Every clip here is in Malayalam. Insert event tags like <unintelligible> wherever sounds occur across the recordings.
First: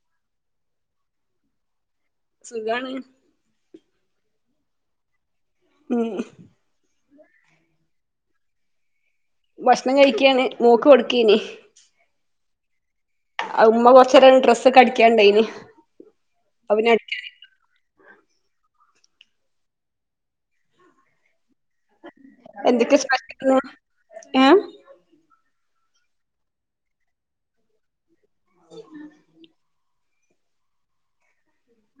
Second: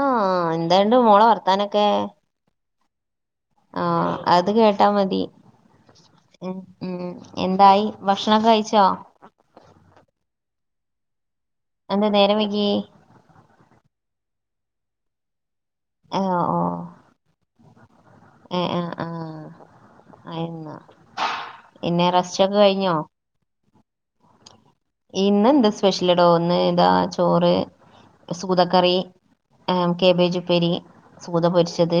ആഹ്, എന്താണ്ട് മോളെ വർത്താനൊക്കെ? സുഖാണ്. ആഹ്, അത് കേട്ടാ മതി. ഉം ഉം ഉം എന്തായി ഭക്ഷണം കഴിച്ചോ? ഭക്ഷണം കഴിക്കാണ് മോക്ക് കൊടുക്കേന്. അന്താ നേരം വൈകി? ഉമ്മ കൊർച്ച <unintelligible> ഡ്രസ്സ്ക്കൊ അടിക്കാണ്ടയ്ന്. ഓ ഓ. <inaudible> ഏ ആഹ് ആ ആ പിന്നെ റസ് എന്തൊക്കെയെ സ്പശിക്കുന്നു ഏഹ് ഇന്നെന്താ സ്പെഷ്യൽ ഇടോ ഒന്ന് ഇതാ ചോറ് സൂതക്കറി ആഹ് കേബേജ് ഉപേരി, സൂത പൊരിച്ചത്,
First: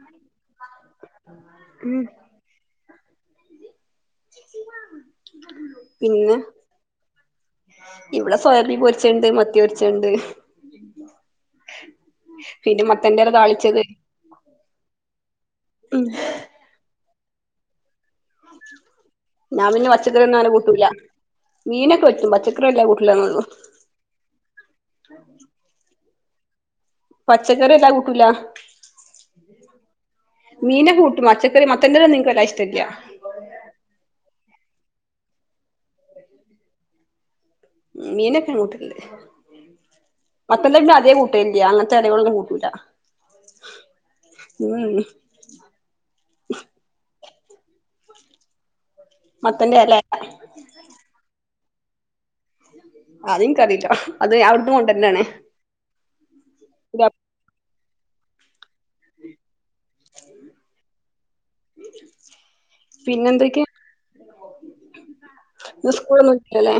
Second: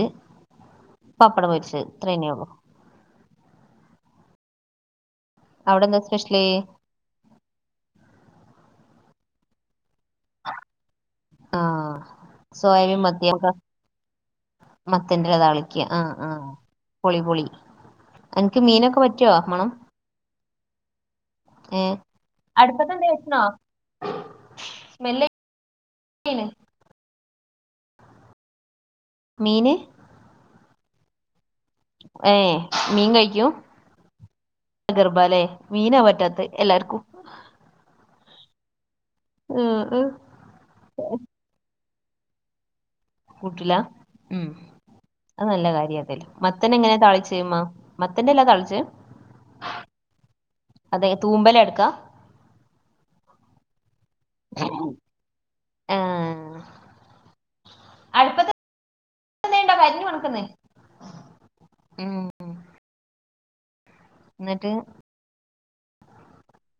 പപ്പടം പൊരിച്ചത്, ഇത്ര ന്നെയൊള്ളൂ. <inaudible> അവടെന്താ സ്പെഷ്യല്? ഇവടെ സോയാബീ പൊരിച്ചത്ണ്ട് മത്തി പൊരിച്ചത്ണ്ട്. ആഹ് പിന്നെ മത്തൻന്റല താളിച്ചത്. മത്തൻന്റെല താളിക്ക് ഉം ആഹ് ആ പൊളി പൊളി. അൻക്ക് മീനൊക്കെ പറ്റിയോ? ഞാൻ മണം. പച്ചക്കറി ഒന്നങ്ങനാ കൂട്ടൂല്ല. ഏഹ് മീനൊക്കെ പറ്റും അടുപ്പത്തെന്താ വെച്ച്ക്ക്‌ണോ? സ്മെല്ല് പച്ചക്കറി വല്ലാതാ കൂട്ടൂല്ല. മീന് മീന് കൂട്ടും പച്ചക്കറി മത്തൻന്റല ന്നും ഇൻക്ക് വല്ലാതെ ഇഷ്ടല്ലാ. കയിക്കും ഗർബാല്ലേ മീനാ പറ്റാത്ത് എല്ലാർക്കും. മീനക്കോ ഞാൻ കൂട്ടല്ണ്ട്. ആഹ് ആ മത്തല്ല അതേ കൂട്ടയില്ല അങ്ങനത്തെ എലകളൊന്നും കൂട്ടുല്ല കൂട്ടൂല ഉം. അത് നല്ല കാര്യ അതേല്ല മത്തന് എങ്ങനാ താളിച്ച് മ്മ മത്തൻന്റെ താളിച്? മത്തന്റെ എലേ അതെ തൂമ്പല എടുക്കാ. അത്ൻക്കറിയില്ലാ അത് അവിടുന്ന് കൊണ്ടര്നെണ്. ആഹ് ണ്ടോ കരിഞ്ഞു മണക്കുന്നേ ഉം പിന്നെന്തൊക്കെയാ എന്നിട്ട് ഇ സ്കൂൾ മുല്ലേ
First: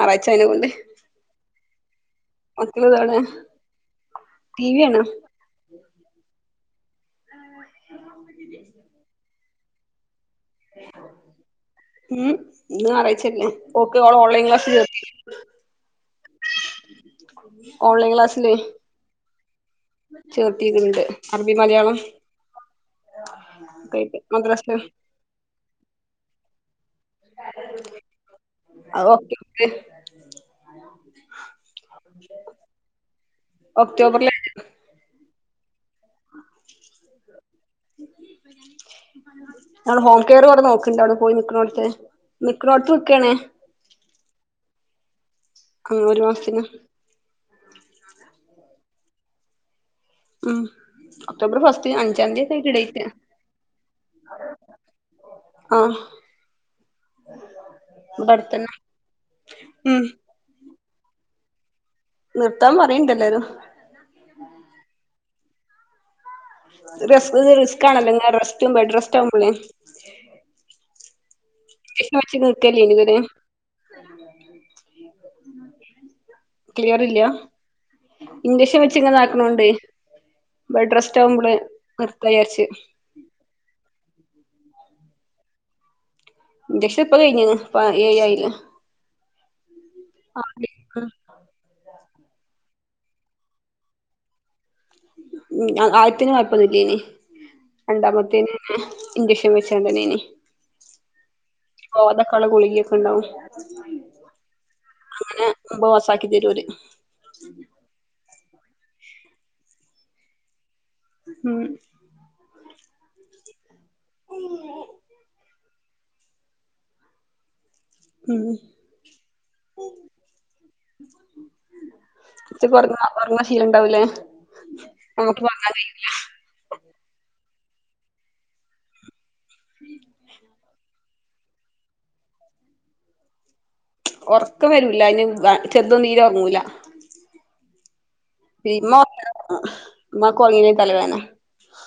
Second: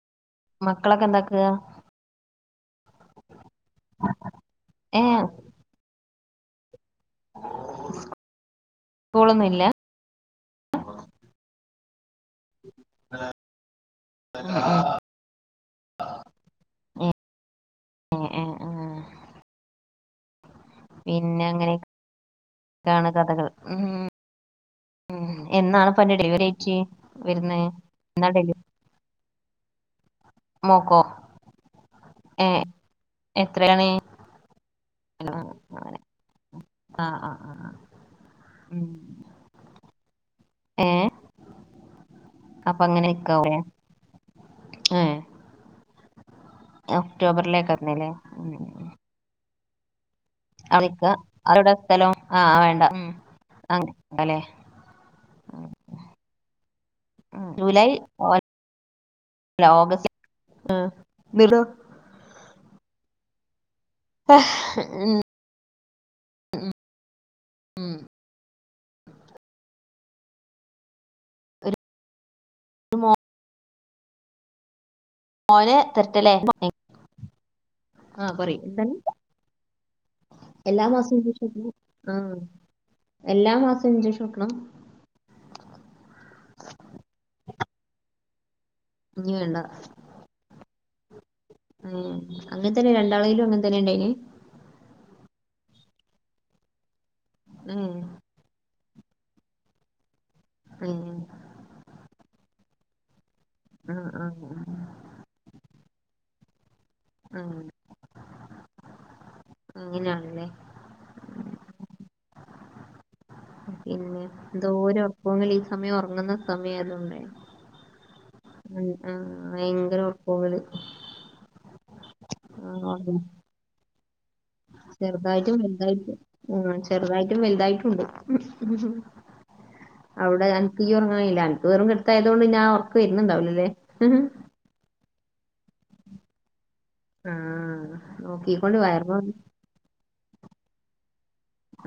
ആറഴ്ച്ചന് മക്കളൊക്കെ എന്താക്കുക മക്കൾ ഇത ഇവിടെ ടി ക്കണ ഏ സ്കൂളൊന്നുംല്ല ഉംഇന് ഞാറയിച്ചല്ല ഓള ഓൺലൈൻ ക്ലാസ്സ്ർ ആഹ് ഓൺലൈൻ ക്ലാസില ചെർത്തിട്ടുണ്ട് അറബി മലയാളം ആണ് കഥകൾ ഒക്കായിട്ട് മദ്രസില് ഉം ഉം എന്നാണ്പ്പ എന്റെ ഡെലിവറി ടെയിറ്റ് വരുന്നത് എന്നാണ് ഡെലിവ അ ഒറ്റക് മോക്കോ ഏ എത്രയാണ് ഒക്ടോബറിലാണ് അങ്ങനെ ആഹ് ആഹ് ആഹ് ഉം ഞ ഹോംകെയർ കടെ ഏ നോക്കിണ്ടോണ് പോയി നിക്കണോടത്തെ നിക്കണോടത്ത് നിക്കണേ ആഹ ആ ഒരു മാസത്തിന് ഒക്ടോബറിലേ കാരവര്ല്ലേ? ഉം അവിടെക്ക ഒക്ടോബർ അവിടെ ഫസ്റ്റ് സ്ഥലം അഞ്ചാന്തിക്ക ആഹ് വേണ്ട ഐറ്റാഡേറ്റ് ഉം അങ്ങനെല്ലേ ആഹ ജൂലൈ ഒ അടുത്തന്നെ ഉം ഓഗസ്റ്റ് ആഹ ന്നിട്ടാ നിർത്താൻ പറയണ്ടല്ലേരു ആ് ഉ റിസ്ക് ഇത് ഉം റിസ്കണല്ലോ റെസ്റ്റ്ബഡ്രസ്റ്റ് ആകുമ്പോളേ ഒരു <unintelligible> മോന തെരട്ടല്ലേ <unintelligible> ഇൻചക്ഷൻ വെച്ച് ഇങ്ങനെ ആക്കണണ്ട് എല്ലാ ബെഡ് മാസവും ഇഞ്ചക്ഷൻ റെസ്റ്റ്ആവുമ്പള് വെക്കണോ ആഹ് നിക്കിവിചാരിച്ച് എല്ലാ മാസവും ഇൻചക്ഷൻവെക്കണം ഇൻജക്ഷൻഇപ്പകയ്ഞ്ഞ് ഏഴ്ആയി ലെ - ഇനി വേണ്ട ആ ഒക്കെ ആ അങ്ങനെ തന്നെ രണ്ടാളെിലും അങ്ങനെ തന്നെ ഉണ്ടായിനൈ ആദ്യത്തിന് ഉം കൊയപ്പൊന്നില്ലെനിരണ്ടാമത്തേന് ഇഞ്ചെക്ഷൻ വെച്ചോണ്ടന്നെ അയ്നിം ഉ പോകൻ ലെഗുളികിയൊക്കെ ഉണ്ടാവും ആഹ ആഹ ഉ അങ്ങനെ ബോക്സ ആക്കി തരുഓല് ഉം അങ്ങനെയണല്ലേ? ഉം പിന്നെ എന്തോര് ഓർക്കുങ്ങല് ഈ സമയം ഒറങ്ങ്ന്ന സമയ ആയതോണ്ടെ ഉം ആ ആഹ ഭയങ്കര ഒർക്ക്തുങ്ങൽ ഇച്ച് ആഹ ഒറങ്ങ അതെ ഒറങ്ങണ ശീലണ്ടാവൂലേ ഞമ്മക്ക് ചെറുതായിട്ടും ഒറങ്ങാൻ വൽ കഴിയൂല തായിട്ടും ഉ ചെറുതായിട്ടും വലുതായിട്ടുംണ്ട് അവിടെ അനക്ക് ഉറങ്ങാൻ കയില്ല അനക്ക് വെറും കെടത്തയതു കൊണ്ട് ഞാൻ ഒർക്ക് വരുന്നുണ്ടാവില്ലലെ? ഒറക്കം വരൂല അതിന് ചെർതും ഒന്നും തീരെ ഒറങ്ങൂല ആഹ നോക്കീ കൊണ്ട് വയ മാ കോർങ്ങിനെ തലവേനെ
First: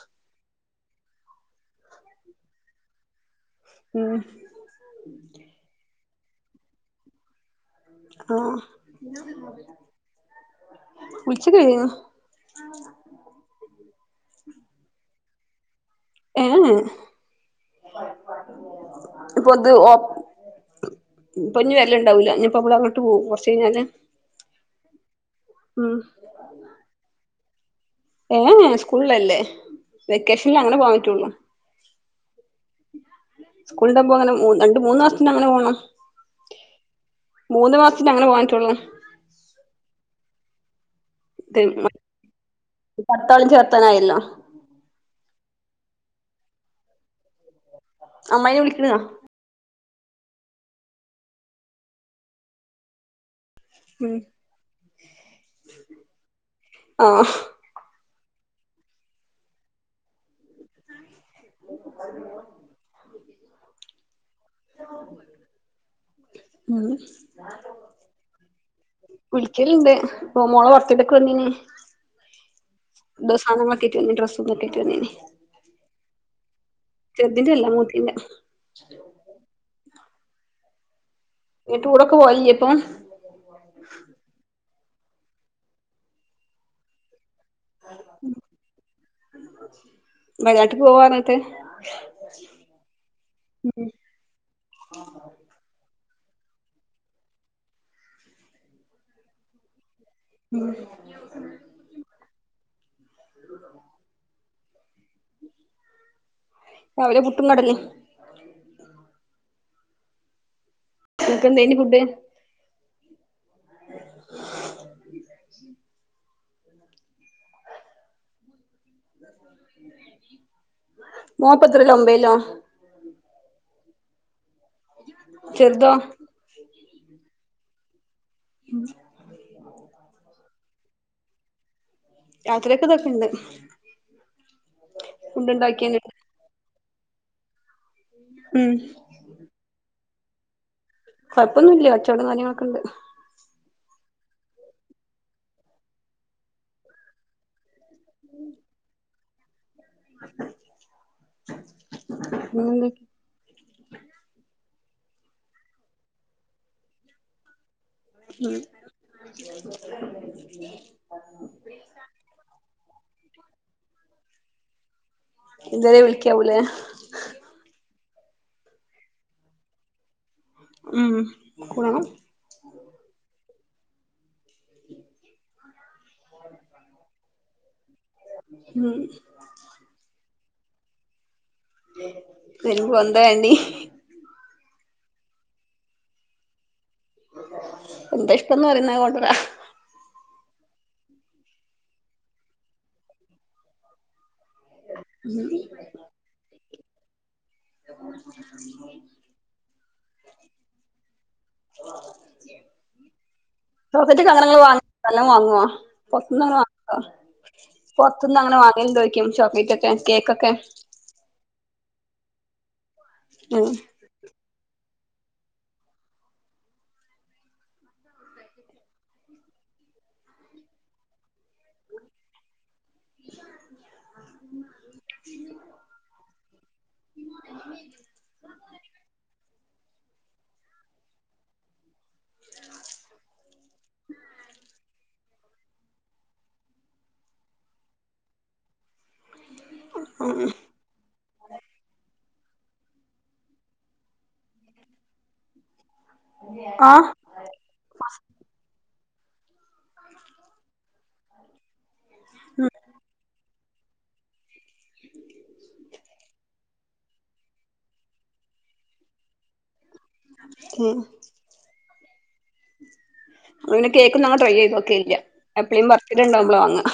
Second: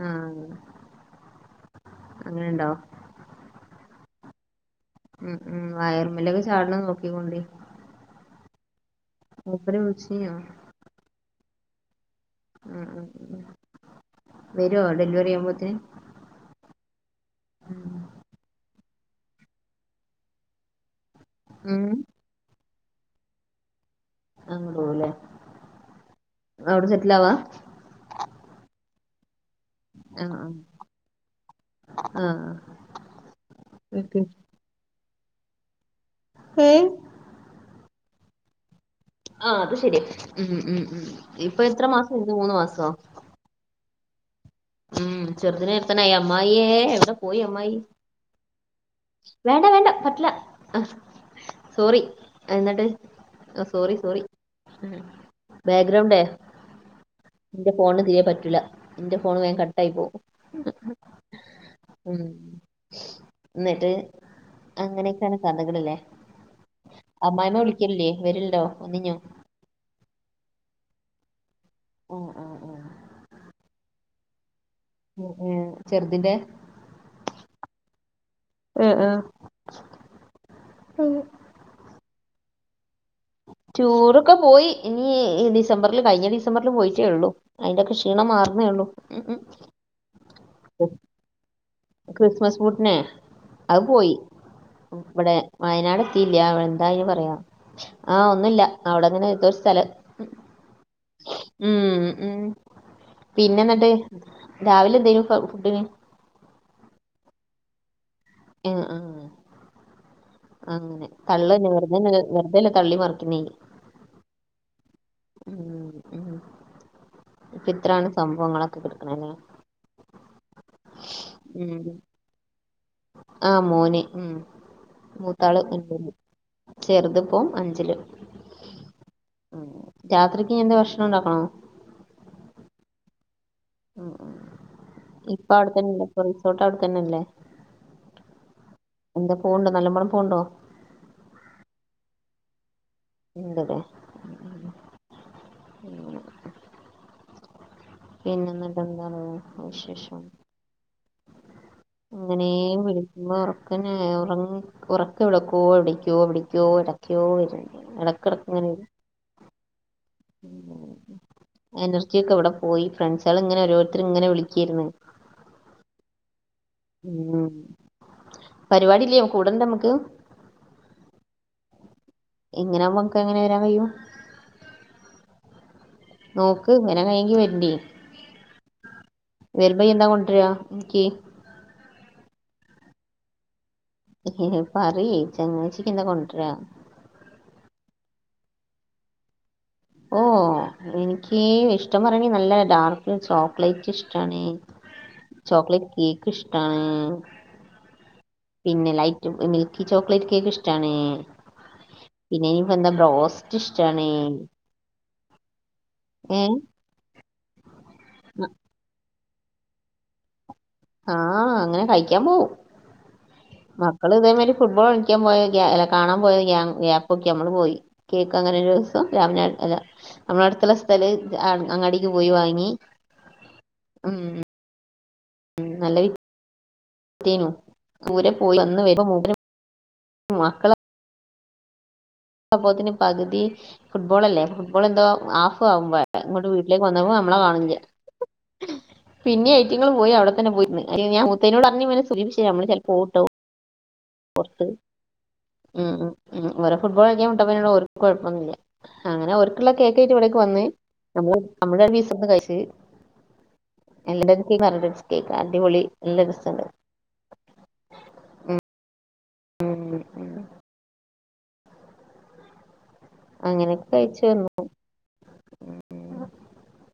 ആ അങ്ങനെണ്ടോ? ഉം ഉം ഉം വയർമലൊക്കെ ചാട്ണെ നോക്കിക്കോണ്ടി. ഓ മൂപര് വിളിച്ചിനിയോ? വിളിച്ചൊക്കെ ചൈതിന്നു. ഉം ഉം വരോ ഡെലിവറി ആവുമ്പോത്ത്ന് ഏ ഹ് പ്പൊത് ഓ ഇപ്പൊ ഇനി ഉം വരല്ണ്ടാവൂല്ല ഇനിപ്പ മ്മള അങ്ങോട്ട്പോവും കൊർച്ച് കഴിഞ്ഞാല് അങ്ങട്ട് പോവുല്ലേ ഉം അവിടെ സെറ്റിലാവാ? ഏ ഹ് സ്കൂള് ള്ളല്ലേ ആ വെക്കേഷൻല് അങ്ങനെ പോകാൻ പറ്റുള്ളു ആ ആ സ്കൂള്ണ്ടാവുമ്പോഅനെ രണ്ട് മൂന്ന് മാസത്തിന അങ്ങനെ പോകണം. ഏഹ് മൂന്ന് മാസത്തിനങ്ങനെ പോവാൻ പറ്റൊള്ളൂ ആഹ് അത് ശരി ഉം ഉം മ് ഇപ്പ എത്ര മാസം ഇന്ന് മൂന്ന് മാസോ? ത്താളിം ചേർത്താനായല്ലോ ഉം ചെറുതിനെ ചേർത്താനായി അമ്മായേ എവിടെ പോയി അമ്മായി അമ്മായിനെ വിളിക്ക്ണ്‌ ത വേണ്ട വേണ്ട പറ്റില്ല സോറി എന്നിട്ട് സോറി ഉം സോറി ഉം ബാഗ്രൗണ്ടേ ആഹ് ന്റെ ഫോണ് തിരെ പറ്റൂല്ല ഫോണ് വേം കട്ടായി പോവും ഉം ന്നട്ട് അങ്ങനെക്കെയാണ് കഥകള്ല്ലേ ഉം അമ്മായിമ്മ വിളിക്കലില്ലേ വരല്ണ്ടോ വന്നിഞ്ഞോ വിളിക്കല്ണ്ട് മോളെ ബർത്ഡേക്ക് വന്നീനി അ ആഹ് ആഹ് ന്നോ സധങ്ങളെക്കേറ്റ് വന്നി ഡ്രസ്സ് ദെക്കേറ്റ് വന്നീനി ഏഹ് ചെർതിന്റെ ചെർതിന്റെ അല്ല മൂത്തിന്റെ ങ് ങ് നീ ടുറൊക്കെ പോവലില്ലേ ഇപ്പം ടുറൊക്കെ പോയി ഇനി ഇ ഡിസംബർല് കഴിഞ്ഞ ഡിസംബർല് പോയിട്ടേള്ളു അയിന്റെക്കെ ക്ഷീണം മാറുന്നേള്ളൂ ഉം ഹ് വയനാട്ട് പോവാർഞ്ഞ്ട്ട് ക്രിസ്മസ് പൂട്ട്നെ അത് പോ പോയി ഇവിടെ വയനാട് എത്തിയില്ല എന്താണ്അയിന് പറയാ ആഹ് ഒന്നുല്ല അവിടെങ്ങനെ എന്തോ ഒരു സ്ഥലം ഉം ഉം ഹ് പിന്നെ ന്നട്ട് രാവിലെ എന്തേന്നു ഫുഡ് രാവിലെ പുട്ടും കടലിം എഹ് ആഹ് അങ്ങനെ ഇങ്ങക്ക് തള്ളന്നെ എന്തേനി ഫുഡ് വട്ന്നങ്ങനെ വെർതെല്ല തള്ളി മറിക്ക്ണേ ഉം ഉം ഇത്രാണ് സംഭവങ്ങളൊക്കെ കെട്ക്ക്ണല്ലേ മോ പ്പത്രലാ ഒമ്പയിലോ ആഹ് മോന് ഉം മൂത്താള് ചെറുതോ ഒമ്പെല് ചെറ്ത് പ്പൊ അഞ്ചില് ഉം രാത്രി ഇനി എന്ത ഭക്ഷണം ഉണ്ടാക്കണോ? രാത്രിക്ക് തൊക്കെണ്ട് <inaudible> ഇപ്പ അവിടെത്തന്നെല്ലേ ഇപ്പ റിസോർട്ട് അവിടെതന്നെ അല്ലേ ഉം എന്താ പൂവുണ്ട് നല്ലമണം പൂവുണ്ടോ കൊഴപ്പൊന്നും ഇല്ല കച്ചോടം കാര്യങ്ങളൊക്ക് ഇണ്ട് ഇണ്ടല്ലേ <unintelligible> പിന്നെ എന്നിട്ട് എന്തണ് വിശേഷം അങ്ങനെയ പിന്നെന്തേ വിളി ഇമ്മ ഉറക്കനെ ഉറങ്ങ് ഉറക്ക് വിടക്കുവോ എവിടിക്കോ എടിക്കോ ഇടക്കോ വരുന്നുണ്ട് എടക്കെടക്ക് ഉം ഇങ്ങനെ വരും എനർജി ഒക്കെ എവിടെ പോയി ഫ്രണ്ട്‌സാള് ഇങ്ങനെ ഓരോരുത്തര് ഇങ്ങനെ വിളിക്കേരുന്നു ഇതുവരെ വിളിക്കാവൂലെ ഉം പരിപാടി ഇല്ലേ കൂടണ്ടേ നമുക്ക് ഉം കൂടണം ഇങ്ങനെ ആകുമ്പോ നമക്ക് എങ്ങനെ വരാൻ കഴിയും നോക്ക് ഇങ്ങനെ കൈയ്യെങ്കി വെരണ്ടി ഉം വരുമ്പോ എന്താ കൊണ്ടര എനിക്ക് വരുമ്പോ എന്താ വേണ്ടേ ഹി ഹി പറയ് ചങ്ങായിച്ചിക്ക് എന്താ കൊണ്ടരാ എന്താ ഇഷ്ടന്ന് പറയ്ന്നെ കൊണ്ടരാ ഓഹ് എനിക്ക് ഇഷ്ടം പറയണ നല്ല ഡാർക്ക് ചോക്ലേറ്റ് ഇഷ്ടണെ ചോക്ലേറ്റ് കേക്ക് ഇഷ്ടാണ് പിന്നെ light milky chocolate cake ഇഷ്ടാണ് പിന്നെ ഇനി എന്താ ബ്രോസ്റ്റ്- <unintelligible> ഇഷ്ടാണ് അങ്ങനെങ്ങ വാങ് നല്ലാം വാങ്ങോ പൊർത് ഏ ന്നങ്ങനെ <unintelligible> പൊർത് ന്ന്ങ്ങനെ വാ എന്തോക്കും ചോക്ലേറ്റ് ഒക്കെ കേക്കൊക്കെ ആഹ് അങ്ങനെ കഴിക്കാൻ പോകും ഉം മക്കൾ ഇതേമാതിരി ഫുട്ബോൾ കളിക്കാൻ പോയ അല്ല കാണാൻ പോയ ഗ്യാബ് ഒക്കെ നമ്മള് പോയി കേക്ക് അങ്ങനെ ഒരു ദിവസം രാമനാ അല്ല നമ്മള് അടുത്തുള്ള സ്ഥല അങ്ങാടിക്ക് പോയി വാങ്ങി ഉം <unintelligible> ഉം നല്ല <unintelligible> പൂരം <unintelligible> മക്കള അപ്പോത്തിന് പകുതി ഫുട്ബോൾ അല്ലേ ഫുട്ബോൾ എന്തോ ആഫ് ആവുമ്പോ ഇങ്ങോട്ട് വീട്ടിലേക്ക് വന്നപ്പോ നമ്മളെ കാണ്ല്ല ഹ് പിന്നെ ഐറ്റങ്ങള് പോയി അവിടെന്ന് പോയി ഇരുന്നു മുത്തനോട് പറഞ്ഞങ്ങനെ സൂചിപ്പിച്ച നമ്മള് ചിലപ്പോ പോകുട്ടോ പുറത്ത് ഉം ഉം വേറെ ആഹ് ഫുട്ബോൾ - ഓൽക്ക് കുഴപ്പൊന്നില്ല അങ്ങനെ ഓൽക്കുള്ള കേക്കയിട്ട് ഇവിടേക്ക് വന്ന് നമ്മളെ നമ്മ- ന്ന് കഴിച്ചു എല്ലാവരും കേക്ക്‌ കഴിച്ചു അടിപൊളി നല്ലാ രസുണ്ട് ഉം ഉ ഉം ഏഹ് അങ്ങനെയൊക്കെ അങ്ങനെ കേക്ക് കഴിച്ചു ഞാൻ വന്നു ട്രൈ ചെയ്ത് നോക്കെല്ല എപ്പോഴുങ്കിലും ബർത്ത്ഡേയ്ണ്ടാവുമ്മള് വാങ്ങുക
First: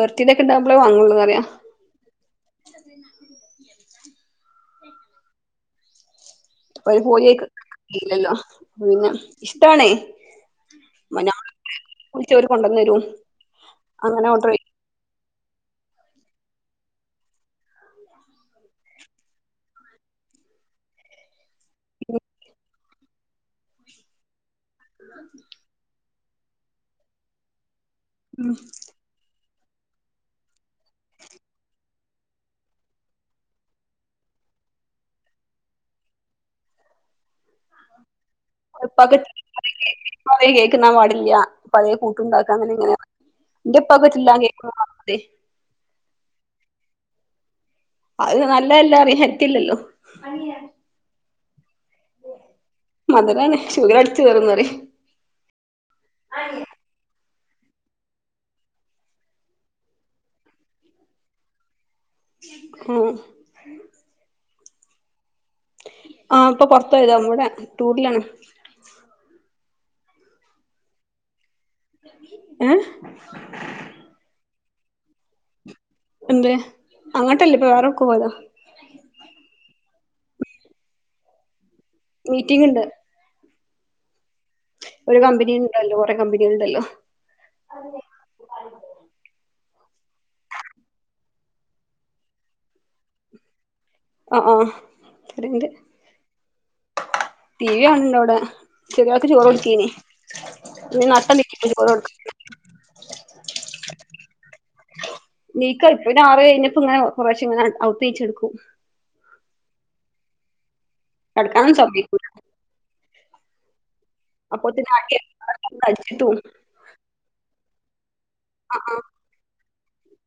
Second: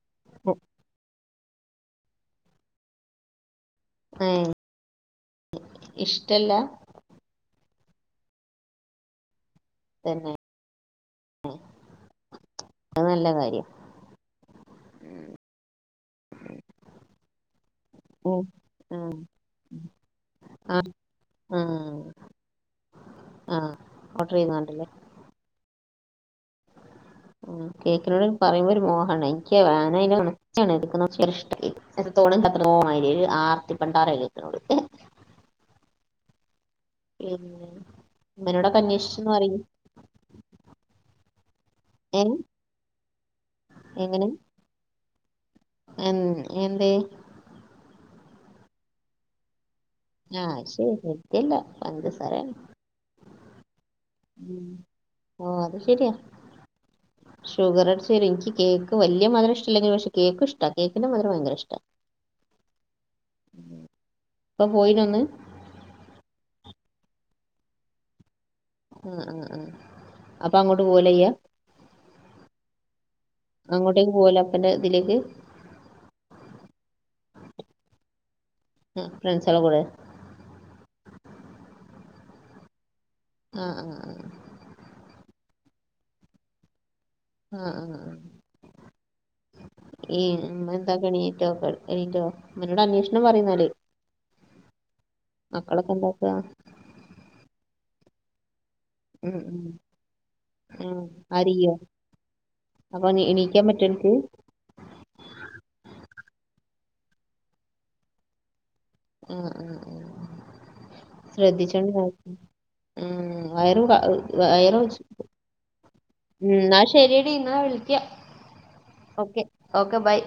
ബർത്ത്ഡേ ഒക്കെണ്ടാവുമ്പളെ വാങ്ങുള്ളറിയാ ഏഹ് ഇഷ്ടല്ല അവർ പോയ്ക്കില്ലല്ലോ പിന്നെ ഇഷ്ടാണ് തന്നെ വിളിച്ചവര് കൊണ്ടുന്ന് തരും അത് നല്ല കാര്യം അങ്ങനെ ഓർഡർ ചെയ്യും ഓഹ് ആഹ് ആഹ് ആ ചെയ്യും ആഹ ഓഡർ ചെയ്യതണ്ടല്ലേ <unintelligible> കേക്കിനോട് ഉം പറയുമ്പോ ഒരു മോഹാണ് എനിക്ക് വോന അണ് എനിക്കഷ്ട്ടായി എത്രത്തോളം എത്ര തോ ഒരു ആറത്തി പണ്ടാറ കേക്കിനോട് പിന്ന ഇമ്മനോടൊക്കെ അന്വേഷിച്ചന്ന് പറയ് കുറെ കേക്ക് തിന്നാൻ പാടില്ല പഴയ ഏ കൂട്ടുണ്ടാക്കാൻ അങ്ങനെ ഇങ്ങന എന്റെപ്പക്ക്‌ എങ്ങനെ പറ്റില്ല കേക്ക് പറ്റില്ല എൻ എന്തേ? അത് നല്ലതല്ല <unintelligible> ഹെൽത്തില്ലല്ലോ ആഹ് ശരിയാ ഹെൽത്തില്ല പഞ്ചസാര ആണ് മധുരാണ് ഷുഗർ അടി ഉം ആഹ് അത് ശരിയാ ഷുഗർ അടിച്ച് വരും ഇനിക്ക് കേക്ക് വല്യ മധുരഷ്ടല്ലെങ്കിലും പക്ഷെ കേക്ക് ഇഷ്ടാ കേക്കിന്റെ മധുരം ഭയങ്കരഷ്ടാ ഉം ഇപ്പ പോയിനോ ഇന്ന് ആഹ് ഇപ്പൊ പൊറത്ത് പോയതാ ഇവടെ <unintelligible> ഉം ഉം ഉം അപ്പൊ അങ്ങോട്ട് പോവല്ലേ ചെയ്യാ? ഏഹ് അങ്ങോട്ടേക്ക് പോവല്ലെ അപ്പന്റെ ഇതിലേയ്ക്ക് എന്ത് അങ്ങട്ടല്ലേ ഇപ്പൊ വേറെവ്ടക്കൊ പോയതാ <unintelligible> ഫ്രണ്ട്സാളെ കൂടെ മീറ്റിംഗ് ഇണ്ട് ഉം ഉം ഉം ഒരു കമ്പനി ഉണ്ടല്ലോ <unintelligible> കമ്പനിയൾ ഇണ്ടല്ലോ ഉം ഉം ഉം ഈ എന്താ പണീ <unintelligible> അമ്മനോട് അന്വേഷണം പറയ്ന്നാല് ആഹ് ആഹ് അവിടെണ്ട് മക്കളൊക്കെ എന്താക്കാ ടി വി കാണണ്ടവിടെ ചെറിയാൾക്ക് ഉം ചോറ് കൊടുക്കേനി ഇനി <unintelligible> ചോറ് കൊടുക്കാൻ അപ്പോ ഇനി എണീക്കാൻ പറ്റൊ അനക്ക് നീക്കാ ഇപ്പൊ ഒര് ആറ് കഴിഞ്ഞപ്പോ ഇങ്ങനെ കൊറേശെ ഇങ്ങനെ ഔത്ത് നീച്ചട്ക്കും ഉം ഉം ഉം കെടക്കാനൊന്നും ശ്രദ്ധിച്ചോണ്ടി സമ്മയ്ക്കൂല <unintelligible> ഉം വയറും <unintelligible> അപ്പൊത്തിന് ആക്കിവെക്കും <unintelligible> കഴിച്ചിട്ട് <unintelligible> ശെരി എടി എന്നാ വിളിക്കാ ആഹ് ആഹ് ഓക്കെ ഓക്കെ ബായ്